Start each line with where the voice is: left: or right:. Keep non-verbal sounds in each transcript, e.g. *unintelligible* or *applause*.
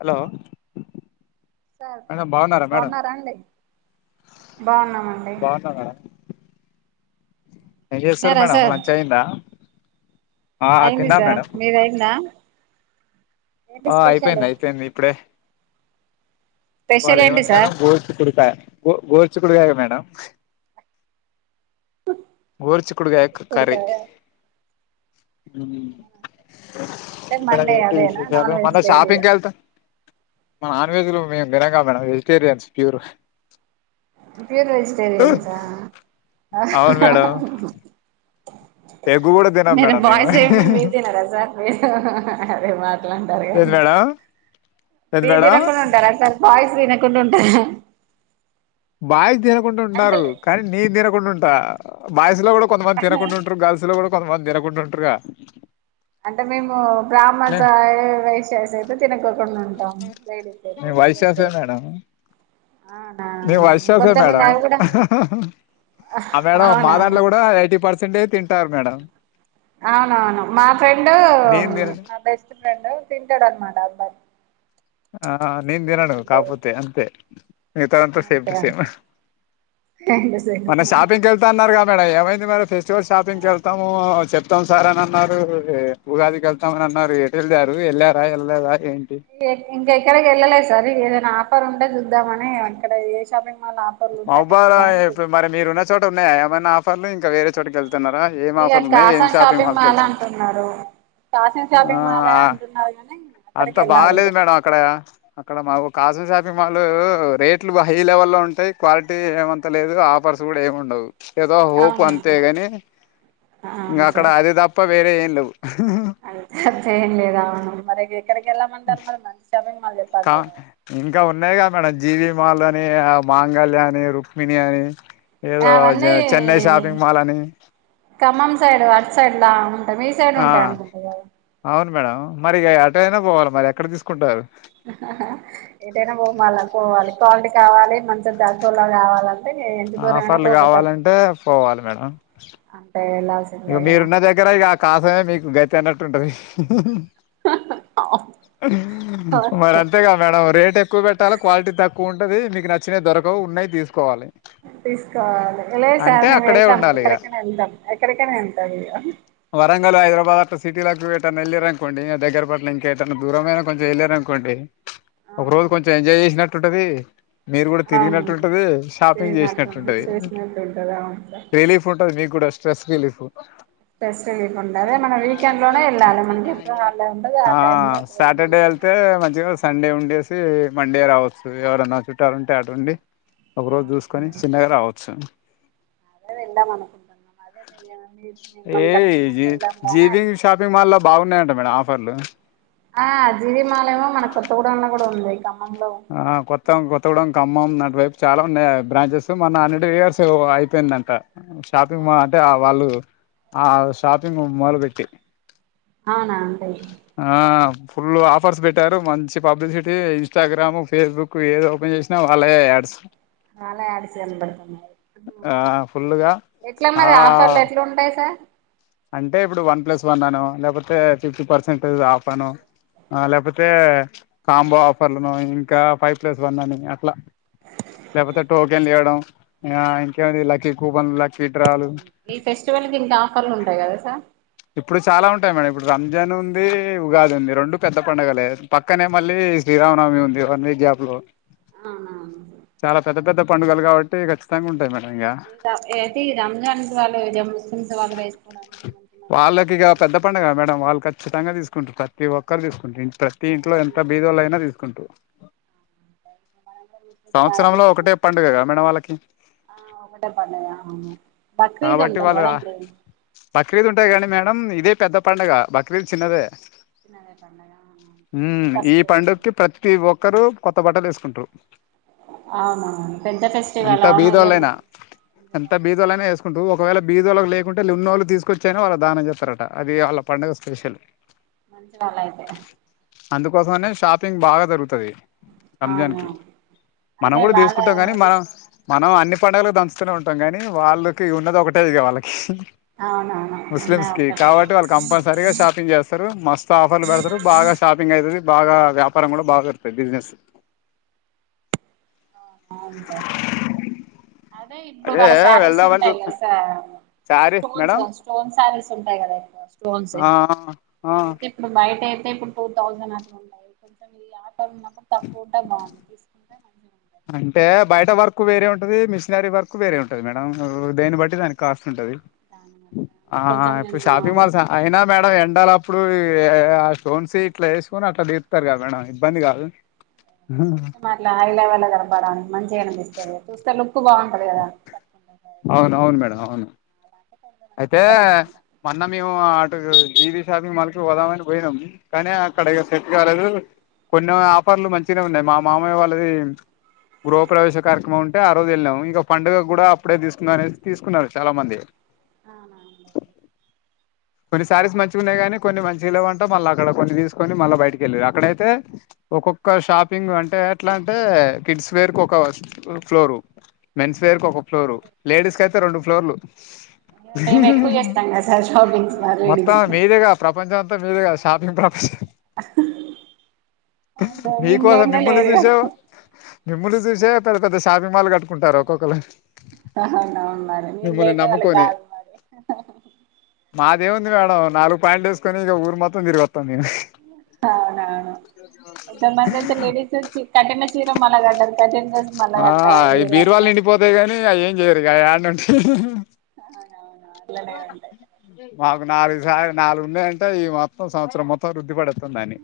left: Hello
right: sir
left: madam బాగున్నారా madam
right: బాన్నారా అండి బాగున్నామండీ
left: బాగున్నా మేడం ఏం చేస్తున్నారు మేడం
right: సార్
left: లంచ్ అయిందా ఆ
right: అయింది
left: తిన్నా
right: సార్
left: మేడం
right: మీది అయిందా ఏంటి
left: ఆ
right: స్పెషల్
left: అయిపోయిది అయిపోయింది ఇప్పుడే ఇవాళ
right: స్పెషల్
left: ఏ
right: ఏంటి
left: వంట మేడం
right: సార్
left: గోరు చిక్కుడుకాయ గోర్ గొరు చిక్కుడుగాయ మేడం గోరు చిక్కుడుగాయ క కర్రీ
right: చిక్కుడుకాయ అంటే
left: మేడమ్
right: మండే
left: ఏంటి
right: అదేనా
left: విశేషాలు
right: నాన్ వెజ్
left: మన
right: లేదు ఇగ
left: షాపింగ్ కి ఎళ్తా మ నాన్ వెజ్ లు మేమ్ తినం గా madam vegetarians pure
right: pure vegetarians ఆ
left: అవును మేడం ఎగ్ కూడా తినం
right: మీరు
left: మేడం మేము
right: బాయ్స్ అయ్యుండి మీరు తినరా సార్ మీరు అరే మా అంటారు
left: ఏది
right: గాని
left: మేడం ఏది
right: మీరు
left: మేడం
right: తినకుండ ఉంటారా సార్ బాయ్స్ తిన కుండ ఉంటార
left: బాయ్స్ తినకుండ ఉంటారు కానీ నేను తినకుండా ఉంటా బాయ్స్ లో కూడా కొంతమంది తినకుండా ఉంట్రు గాల్స్ లో కూడా కొంతమంది తినకుండ ఉంట్రుగా
right: అంటే మేము బ్రాహ్మన్స్ ఆ వైశ్యాస్ అయితే తినకో కుండ ఉంటాం లేడీస్ అయితే జెంట్స్ అయితే అవునా
left: మేము వైశ్యాస్ ఏ
right: కొంతమంది
left: మేడం
right: అవి కూడా
left: ఆ మేడం మా
right: అవునా
left: దాంట్లో కూడా ఎయిటీ పర్సెంట్ ఏ తింటారు మేడం
right: అవునఅవును మా ఫ్రెండు
left: నేను తినను
right: నా బెస్ట్ ఫ్రెండ్ తింటాడు అన్నమాట ఆ అబ్బాయి
left: ఆ నేను దినను
right: స్టూడెంట్
left: కాపోతే అంతే మిగతాదంతా సేమ్
right: అంతే
left: టు సేమ్
right: అంట
left: మొన్న షాపింగ్ కి ఎళ్తా అన్నరుగా మేడం ఏమైంది మేడం ఫెస్టివల్ షాపింగ్ కి ఎళ్తాము చెప్తాం సార్ అని అన్నారు ఉగాదికి ఎళ్తాం అని అన్నారు ఏటెళ్ళారు ఎళ్ళార ఎళ్ళ లేదా ఏంటి
right: ఇంకా ఎక్కడికి వెళ్ళలేదు సార్ ఏదైనా ఆఫర్ ఉంటే చూద్దామని ఇక్కడ ఏ షాపింగ్ మాల్ ఆఫర్లు ఉంటే అక్కడికి
left: ఆఫరా
right: వెళ్దామని
left: ఇప్పుడు
right: చూద్దాం
left: మరి మీరు ఉన్న చోట ఉన్నాయా ఏమైనా ఆఫర్లు ఇంకా వేరే చోటికి ఎళ్తున్నారా ఏం
right: ఇక
left: ఆఫర్లు ఉన్నాయి ఏం
right: కాసన్
left: షాపింగ్ మాల్ కి ఎళ్తున్నారు
right: అంటున్నారు కాసన్
left: ఆ
right: షాపింగ్ మాల్ అంటున్నారు కానీ అక్కడికి
left: అంత
right: వెళ్ళాలి ఇక
left: బాలేదు మేడం అక్కడ అక్కడ మాకు కాసు షాపింగ్ మాలు రేట్లు హై లెవెల్లో ఉంటాయి క్వాలిటీ ఏమంత లేదు ఆఫర్స్ కూడా ఏమ్ ఉండవు ఏదో హోప్ అంతే
right: అవునండి
left: గాని ఇంకా
right: అవును
left: అక్కడ అది తప్ప వేరే ఏం లేవు
right: అంత అంతేం లేదా మరి ఎక్కడికి ఎళ్ళామంటారు మరి మంచి షాపింగ్ మాల్
left: క
right: చెప్పాలి మీరు
left: ఇంకా ఉన్నాయి గా మేడం జీవి ఇ మాలని మాంగళ్య అని రుక్మిణి అని
right: ఆ
left: ఏదో జ
right: వన్నీ
left: చెన్నై షాపింగ్ మాల్ అని
right: ఖమ్మం సైడ్ అటు సైడ్ ల్లా
left: ఆ అవును మేడం మరి ఇగ అటు అయినా పోవాలి మరి ఎక్కడ తీసుకుంటారు
right: ఏటైనా పోమల్ల పోవాలి క్వాలిటీ కావాలి మంచి తక్కులా గావాల ఎందుకు రాన
left: ఆఫర్లు
right: పోక తప్పదు
left: కావాలంటే పోవాలి మేడం
right: అంటే
left: ఇక
right: వెళ్ళాల్సిందే కదా
left: మీరున్న దగ్గర ఇక కాసమే మీకు గతి అన్నట్టు ఉంటది మరి అంతే గా మేడం రేట్ ఎక్కువ పెట్టాలి క్వాలిటీ తక్కువ ఉ ఉంటది మీకు నచ్చినీ దొరకవ్ ఉన్నయ్ తీసుకోవాలె
right: తీసుకోవాలి లేదు సార్ మేము
left: అక్కడే
right: ఎళ్తాం
left: ఉండాలి ఇక
right: ఎక్కడికైనా ఎళ్తాం ఎక్కడకి ఇక్కడే ఉంటాది ఇగ
left: పాత సిటీలకు ఎటైనా ఎళ్ళిరనుకోండి దగ్గర పని ఇంకేటైనా దూరమైనా పని చేయలేరనుకోండి ఒక
right: అవును
left: రోజు కొంచెం ఎంజాయ్ చేసినట్టు ఉంటది మీరు కూడా
right: అవును
left: తిరిగినట్టు ఉంటది షాపింగ్
right: తిరిగినట్టు
left: చేసినట్టు ఉంటది
right: చూసినట్టు ఉంటది అవును సార్
left: రిలీఫ్ ఉంటది మీకు కూడా స్ట్రెస్ రిలీఫు
right: ఫెస్ట్ వీక్ ఉండదు మనం వీకెండ్ లోనే వెళ్ళాలి మనకి ఎప్పుడు హాలిడే ఉండదు
left: ఆ
right: టైమ్ లో
left: ఆ
right: ఒక రోజు ముందు
left: సాటర్డే
right: వెళ్తే
left: ఎళ్తే మంచిగా సండే ఉండేసి మండే రావచ్చు ఎవరన్నా చుట్టాలు ఉంటే అటు ఉండి ఒక రోజు జూసుకొని
right: అవునండి
left: చిన్నగా రావచ్చు
right: అదే వెళ్ళాం అనుకుంటున్నాం అదే మిమ్మల్ని
left: ఏ
right: కనుకున్నాక
left: జి
right: వెళ్దాంలే అని
left: జీవింగ్
right: ఆగినం
left: షాపింగ్ మాల్లో బాగున్నాయ్ అంట మేడం ఆఫర్లు
right: ఆ అ జీవిమాలేమో మనకు తోడాన్ లో కూడా ఉంది ఇక
left: ఆ కొత్తామ్ కొ తుడం ఖమ్ం నటు వైపు చాలా బ్రాంచెస్ మొన్న హండ్రెడ్ ఇయర్స్ అయిపోయిందంట ఆ షాపింగ్ మాల్ అంటే ఆ వాళ్ళు ఆ షాపింగ్ మాల్ పెట్టి
right: అవునా అంటాయి
left: ఫుల్ ఆఫర్స్ పెట్టారు మంచి పబ్లిసిటీ ఇన్స్టాగ్రామ్ ఫేస్బుక్ ఏది ఓపెన్ చేసినా వాళ్ళే ఏ యాడ్స్
right: చాలా యాడ్స్ ఏం పెడుతనావు
left: ఆ ఫుల్గా
right: ఇక్కడ ఎట్లా మరి ఆఫర్లు
left: ఆ
right: ఎట్లు ఉంటాయి సార్
left: అంటే ఇప్పుడు వన్ ప్లస్ వన్ అను లేకపోతే ఫిఫ్టీ పర్సెంటేజ్ ఆఫ్ అను ఆ లేకపోతే కాంబో ఆఫర్లను ఇంకా ఫైవ్ ప్లస్ వన్ అని అట్లా లేకపోతే టోకెన్ ఇయ్యడం ఆ ఇంకేంది లక్కీ కూపన్ లకు
right: ఈ ఫెస్టివల్ కి ఇంత ఆఫర్లు ఉంటాయి కదా సార్
left: ఇప్పుడు చాలా ఉంటాయి మేడం ఇప్పుడు రంజాన్ ఉంది ఉగాది ఉంది రెండు పెద్ద పండుగలే పక్కనే మళ్ళీ శ్రీ రా రామనవమి ఉంది వన్ వీక్ గ్యాబ్ లో
right: ఆ
left: చాలా పెద్ద పెద్ద పండుగలు కాబట్టి ఖచ్చితంగా ఉంటాయి మేడం ఇక
right: ఉంటా ఏది రంజాన్ వాళ్ళు ఇదే ముస్లిమ్స్ వాళ్ళు వేసు
left: వాళ్ళకి ఇక పెద్ద పండుగ కదా మేడం వాళ్ళు ఖచ్చితంగా తీసుకుంటారు ప్రతి ఒక్కరు తీసుకుంటారు ప్రతి ఇంట్లో ఎంత బీదోల్లైన తీసుకుంటూరు
right: మనం కూడా చూసినప్పుడు బాగా
left: సంవత్సరంలో
right: మంచి
left: ఒకటే
right: మంచి
left: పండుగ గా మేడం వాళ్ళకి
right: ఆ ఒకటే పండుగ బక్రీదు
left: కాబట్టి
right: ఉంటాది
left: వాళ్ళు
right: కదండి
left: బక్రీద్ ఉంటాయి కానీ మేడం ఇదే పెద్ద పండుగ బక్రీద్ చిన్నదే
right: చిన్నదే పండగ
left: ఉ
right: ఇదే
left: ఈ
right: ఫస్ట్
left: పండుగకి ప్రతి ఒక్కరు కొత్త బట్టలు వేసుకుంటట్రూ
right: అవునవును పెద్ద ఫెస్టివల్
left: ఎంత
right: అవునా ఇయం
left: బీదోళ్ళైనా ఎంత బిదోళ్లు అయినా వేసుకుంటారు ఒకవేళ బీదోళ్లకు లేకుంటే ఉన్నాల్లో తీసుకొచ్చి అయినా వాళ్ళ కు దానం చేస్తారట అది వాళ్ళ పం డుగ స్పెషల్
right: మంచి వాళ్ళు అయితే
left: అందుకోసం అనే షాపింగ్ బాగా జరుగుతది రంజాన్
right: అవును
left: కి మనం
right: అదే
left: కూడా
right: వాళ్ళ
left: తీసుకుంటాం కానీ మనం మనం అన్ని పండుగలు దంచుతూనే ఉంటాం గానీ వాళ్ళకి ఉన్నది ఒకటేదిగా వాళ్ళకి
right: అవునవును
left: ముస్లిమ్స్
right: ఉన్నాయి
left: కి
right: ఒక్కటే
left: కాబట్టి వాళ్ళు కంపల్సరీగా షాపింగ్ చేస్తారు మస్తు ఆఫర్లు పెడతారు బాగా బర్ షాపింగ్ అయితది బాగా వ్యాపారం కూడా బాగా అత్తది బిజినెస్
right: నా అవున్ డా అదే ఇప్పుడు వాళ్ళ శారీస్
left: వెళ్దామని
right: ఉంటాయి
left: చూస్తా
right: కదా sir
left: sari
right: stones
left: madam
right: stones saris ఉంటాయి కదా ఎక్కువ స్టోన్స్
left: ఆ ఆ
right: అవి అయితే ఇప్పుడు బయట ఏరు టే ఇప్పుడు టూ థౌజండ్ అట్లా ఉన్నాయి కొంచెం ఈ ఆటో లో ఉన్నప్పుడు తక్కువ ఉంటే బాగుండు తీసుకుంటే మంచి గున్
left: అంటే బయట వర్క్ వేరే ఉంటది మిషినరీ వర్క్ వేరే ఉంటది మేడం ఓ దేన్ని బట్టి దానికి కాస్ట్ ఉంటది
right: దాని బట్టి అంటే
left: ఆ
right: కొంచెం
left: ఇప్పుడు
right: మేము
left: షాపింగ్ మాల్స్ అయినా మేడం ఎన్ డాలు అప్పుడు ఏ ఆ స్టోన్స్ ఇట్లా వేసుకొని అట్లా తీతారు కదా మేడం ఇబ్బంది కాదు
right: కొంచెం అట్లా హై లెవెల్ కనపడడానికి మంచిగా అనిపిస్తది చూస్తే లుక్ బాగుంటది కదా కట్టుకుంటారు కదా
left: అవును అవును మేడం అవును
right: అంటే కొంతమంది
left: అయితే
right: ఇష్టం అన్నమాట.
left: మొన్న మేము అటు జీవీ షాపింగ్ మాల్ కు పోదామని పోయినాం కానీ అక్కడ ఇగ సెట్ కాలేదు కొన్ని ఆఫర్లు మంచిగానే ఉన్నాయి మా మామయ్య వాళ్ళది గృహ ప్రవేశ కార్యక్రమం ఉంటే ఆ రోజు వెళ్ళాము ఇంక పండుగ కూడా అప్పుడే తీసుకుందాం అనేసి తీసుకున్నారు చాలా మంది కొన్ని సారీస్ మంచిగా ఉన్నాయి కానీ కొన్ని మంచిగా లేవంట మళ్ళీ అక్కడ కొన్ని తీసు కొన్ని మళ్ళా బయటికెళ్ళి అక్కడ అయితే ఒక్కొక్క షాపింగ్ అంటే ఎట్లా అంటే కిడ్స్ వేర్ కు ఒక ఫ్లోరు మెన్స్ పేరుకు ఒక ఫ్లోరు లేడీస్ కి అయితే రెండు ఫ్లోర్లు
right: ఇగ మేము ఎక్కువ చేస్తాం కదా సార్ షాపింగ్స్ మా లేడీస్
left: మొత్తం మీదేగా ప్రపంచం అంతా మీదేగా షాపింగ్ ప్రపంచం
right: అవును సార్
left: నీ
right: మేము
left: కోసం
right: లేనిదే
left: మిమ్మల్ని
right: లేదు
left: చూసా
right: కదా
left: మిమ్మల్ని చూసా జే పెద్ద పెద్ద షాపింగ్ మాల్ కట్టుకుంటారు ఒక్కొక్కలు అయితే
right: తా హాండ ఉన్నారు నేను లేక అల్లకు
left: నమ్ముకొని
right: గాదు మరి
left: అది ఏం ఉంది మేడం నాలుగు పాంట్లు వేసుకని ఇక ఊరు మొత్తం తిరుగచ్చు
right: అవునా ఇంకా మనదైతే లేడిస్ వచ్చి కట్టిన చీర మల్ల కట్టరు, కట్టిన డ్రెస్ మల్ల
left: ఆ
right: కట్ట
left: ఈ
right: హరో
left: బీరువాలు నిండిపోతాయి గని అయి ఏం చేయరు, ఆ యాడనే ఉంటాయి
right: అవునవును అట్లనే ఉంటాయి
left: మాకు నాలుగు సారి నాలుగు ఉన్నాయంటే, ఈ మొత్తం సంవత్సరం మొత్తం రుద్ధి పడెత్ ఇత్తందని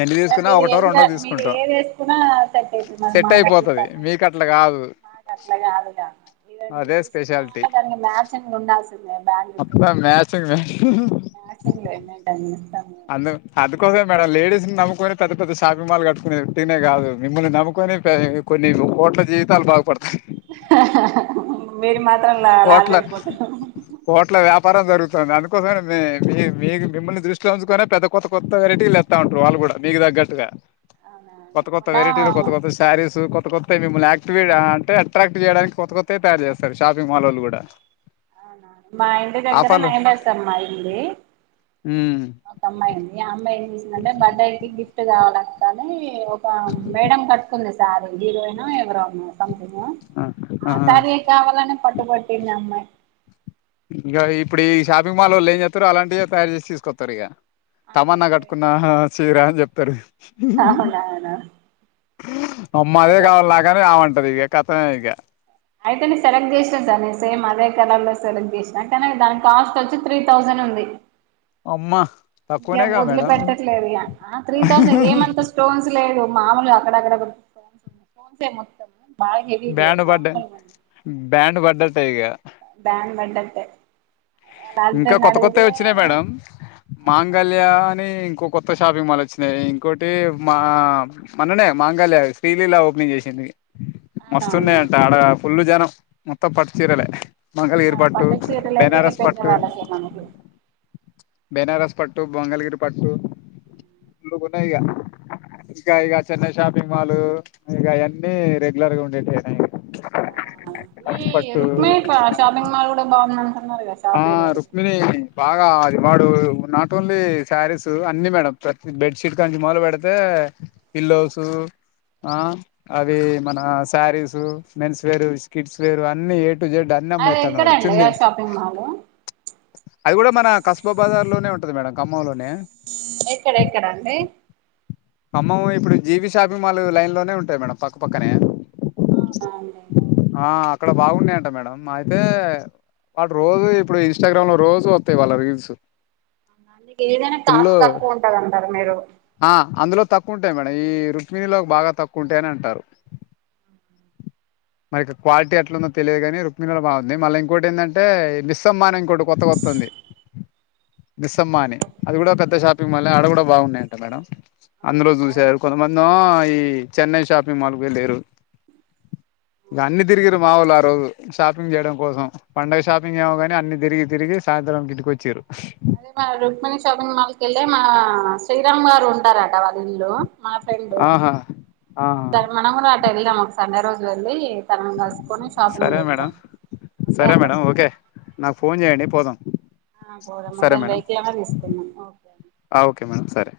left: ఎన్ని
right: అంటే
left: తీసుకున్నా
right: మీరు
left: ఒకటో
right: ఏది కా
left: రెండో
right: మీరు
left: తీసుకుంటాం,
right: ఏది వేసుకున్నా సెట్ అవుతుంది
left: సెట్ అయిపోతది మీకు అట్ల కాదు.
right: నాకు అట్లా కాదుగా ఇవన్న
left: అదే
right: తీసుకుందామంటే
left: స్పెషాలిటీ
right: చన్ ఉండాల్సిందే బ్యాంగిల్స్
left: మొత్తం మ్యాచింగ్ మ్యాచింగ్
right: *unintelligible*
left: అందు అందుకోసమే మేడమ్ లేడీస్ ని నమ్ముకొని పెద్ద పెద్ద షాపింగ్ మాల్ కట్టుకునేది, ఉత్తిగనే కాదు మిమ్ల్ని నమ్ముకొని కొన్ని రూ కోట్ల జీవితాలు బాగు పడు
right: మీరు మాత్రం లా లాస్ అయిపోతారు.
left: పరం జరుగుతాంది అందుకోసమే నీ మీ మీక్ మిమ్మల్ని దృష్టి చుసుకొనే పెద్ద కొత్త కొత్త వెరైటీలు తెత్త ఉంటరు వాళ్ళ కూడా మీకు దగ్గట్టుగా.
right: అవునవును
left: కొత్త కొత్త
right: మొన్న
left: వెరైటీలు, కొత్త కొత్త సారీస్, కొత్ కొత్త కొత్జై మిమ్మల్ని ఆక్టివేటా అంటే అట్రాక్ట్ చేయడానికి కొత్త కొత్త తయారు చేస్తారు షాపింగ్ మాలోల్లు కూడా.
right: అవునా మా ఇంటి దగ్గర
left: ఆఫర్లు
right: నైనసమ్మా అయింది.
left: హ్మ్
right: ఒక అమ్మాయి ఉంది, ఆ అమ్మాయి ఏం చేసిందంటే బర్త్డే కి గిఫ్ట్ కావాలా కానీ ఒక మేడం కట్టుకుంది సార్ హీరోయినో, ఎవరో ఆ సారీ ఏ కావాలని పట్టుబట్టింది అమ్మాయి.
left: ఇంక ఇప్పుడు ఈ షాపింగ్ మాల్ వాళ్ళు ఏం చేత్తరు అలాంటియే తయారు చేసి తీసుకొత్తారు ఇగ. తమన్నా కట్టుకున్న ఆ చీర అని చెప్తరు.
right: అవునవును
left: అమ్మా అదే
right: అయితే
left: కావాలి నాకని ఆమంటది ఇగ కథమే ఇగ.
right: అయితే నేను సెలెక్ట్ చేసిన సార్ నేను సేమ్ అదే కలర్ సెలెక్ట్ చేసినా, కానీ దానికి కాస్ట్ వచ్చి త్రీ థౌసండ్ ఉంది.
left: అమ్మా
right: ఇగ వదిలి పెట్టట్లేదు ఇగ త్రీ థౌసండ్, ఏమంత స్టోన్స్ లేదు. మామలుగ అక్కడ అక్కడ స్టోన్సే మొత్తం. బాగా హెవీ లేదు
left: బ్యాండు బడ్డ,
right: మామూలుగా
left: బ్యాండు బడ్డట్టే ఇగ
right: బ్యాండ్ బడ్డట్టే
left: ఇంకా కొత్త కొత్త వచ్చినయి మేడం,
right: అవునా
left: మాంగళ్యా అని ఇంక్ ఇంకో కొత్త షాపింగ్ మాల్ వచ్చినయి, ఇంకోటి మా మొన్ననే మాంగళ్యా శ్రీలీలా ఓపెనింగ్ చేసింది. మస్తున్నయి
right: అవునవును
left: అంట ఆడ ఫుల్లు జనం, మొత్తం పట్టు చీరలే మంగళగిరు పట్టు,
right: చీరలు అయితే ఇక
left: బెనారస్ పట్టు,
right: పెద్దవాళ్ళకే
left: బెన
right: మనకి
left: బనారస్ పట్టు, బొంగల్గిరి పట్టు గున్నాయిగ ఇంకా ఇగ చెన్నై షాపింగ్ మాలు, ఇగ ఇయన్ని రెగ్యులర్ గా ఉండేటియేనాయే.
right: ఈ
left: పట్టు
right: రుక్మి షాపింగ్ మాల్ కూడా బాగుంది అంటున్నారు కదా
left: ఆ
right: షాప్ ఏదో
left: రుక్మిణి బాగా వాడు నాట్ ఓన్లీ శారీస్, అన్ని మేడం ప్రతి బెడ్షీట్ కాంచి మొదలు పెడితే. పిల్లోసు ఆ అవి మన శారీసు, మెన్స్ వేరు, స్కిట్స్ వేరు అన్ని ఏ జడ్
right: అది
left: అన్నమ్మేతాండు వాడు,
right: ఎక్కడండి
left: చున్ని
right: ఆ షాపింగ్ మాల్
left: అది కూడా మన కస్బా బజార్ లోనే ఉంటది మేడం, ఖమ్మంలో లోనే
right: ఎక్కడ ఎక్కడండి
left: ఖమ్మము ఇప్పుడు జీవి షాపింగ్ మాల్ లైన్ లోనే ఉంటయి మేడం, పక్కపక్కనే
right: అవునా
left: ఆ అక్కడ బాగున్నాయంట మేడం, మా అయితే వాడు రోజు ఇప్పుడు ఇంస్టాగ్రామ్ లో రోజు వత్తాయి వాళ్ళ రీల్స్.
right: ఏదైనా
left: ఫుల్
right: కాస్ట్ తక్కువ ఉంటది అంటారూ మీరు.
left: ఆ అందులో తక్కువ ఉంటాయి మేడం, ఈ రుక్మిణిలో బాగా తక్కువ ఉంటాయని అంటారు. *inaudible* మరి క్వాలిటీ ఎట్లుందో తెలియదు గాని రుక్మిణిల బాగుంది మళ్ళీ ఇంకోటి ఏంటంటే మిస్సమ్మని ఇంకోటి కొత్తగొత్తంది మిస్సమ్మ అని అది గూడా పెద్ద షాపింగ్ మాలే ఆడ గుడా బాగున్నాయంట మేడం అందులో జూసారు కొంతమందో ఈ చెన్నై షాపింగ్ మాల్కో యెళ్లిర ఇగ అన్ని తిరిగిరూ మావోళ్ళు ఆ రోజు షాపింగ్ చేయడం కోసం పండుగ షాపింగ్ ఏమోగానీ అన్ని తిరిగి తిరిగి సాయంత్రంకింటికొచ్చిర్రు
right: అదే మా రుక్మిణి షాపింగ్ మాల్కెళ్ళి మా శ్రీరామ్ గారు ఉంటారంట వాళ్ళ ఇల్లు మా ఫ్రెండు
left: ఆహా ఆ
right: దాని మనం గూడా అటూ వెళ్దాం ఒక సండే రోజు వెళ్ళి తనని గలుసుకొని షాపింగ్
left: సరే మేడం
right: చేద్దాం అంతే
left: సరే
right: అంటారు
left: మేడం
right: కదా
left: ఓకే నాకు ఫోన్ జేయండి పోదాం
right: పోదాం
left: సరే
right: ఏదైనా
left: మేడం
right: వెహికల్ అన్నా తీసుకుందాం
left: ఆ ఓకే మేడం సరే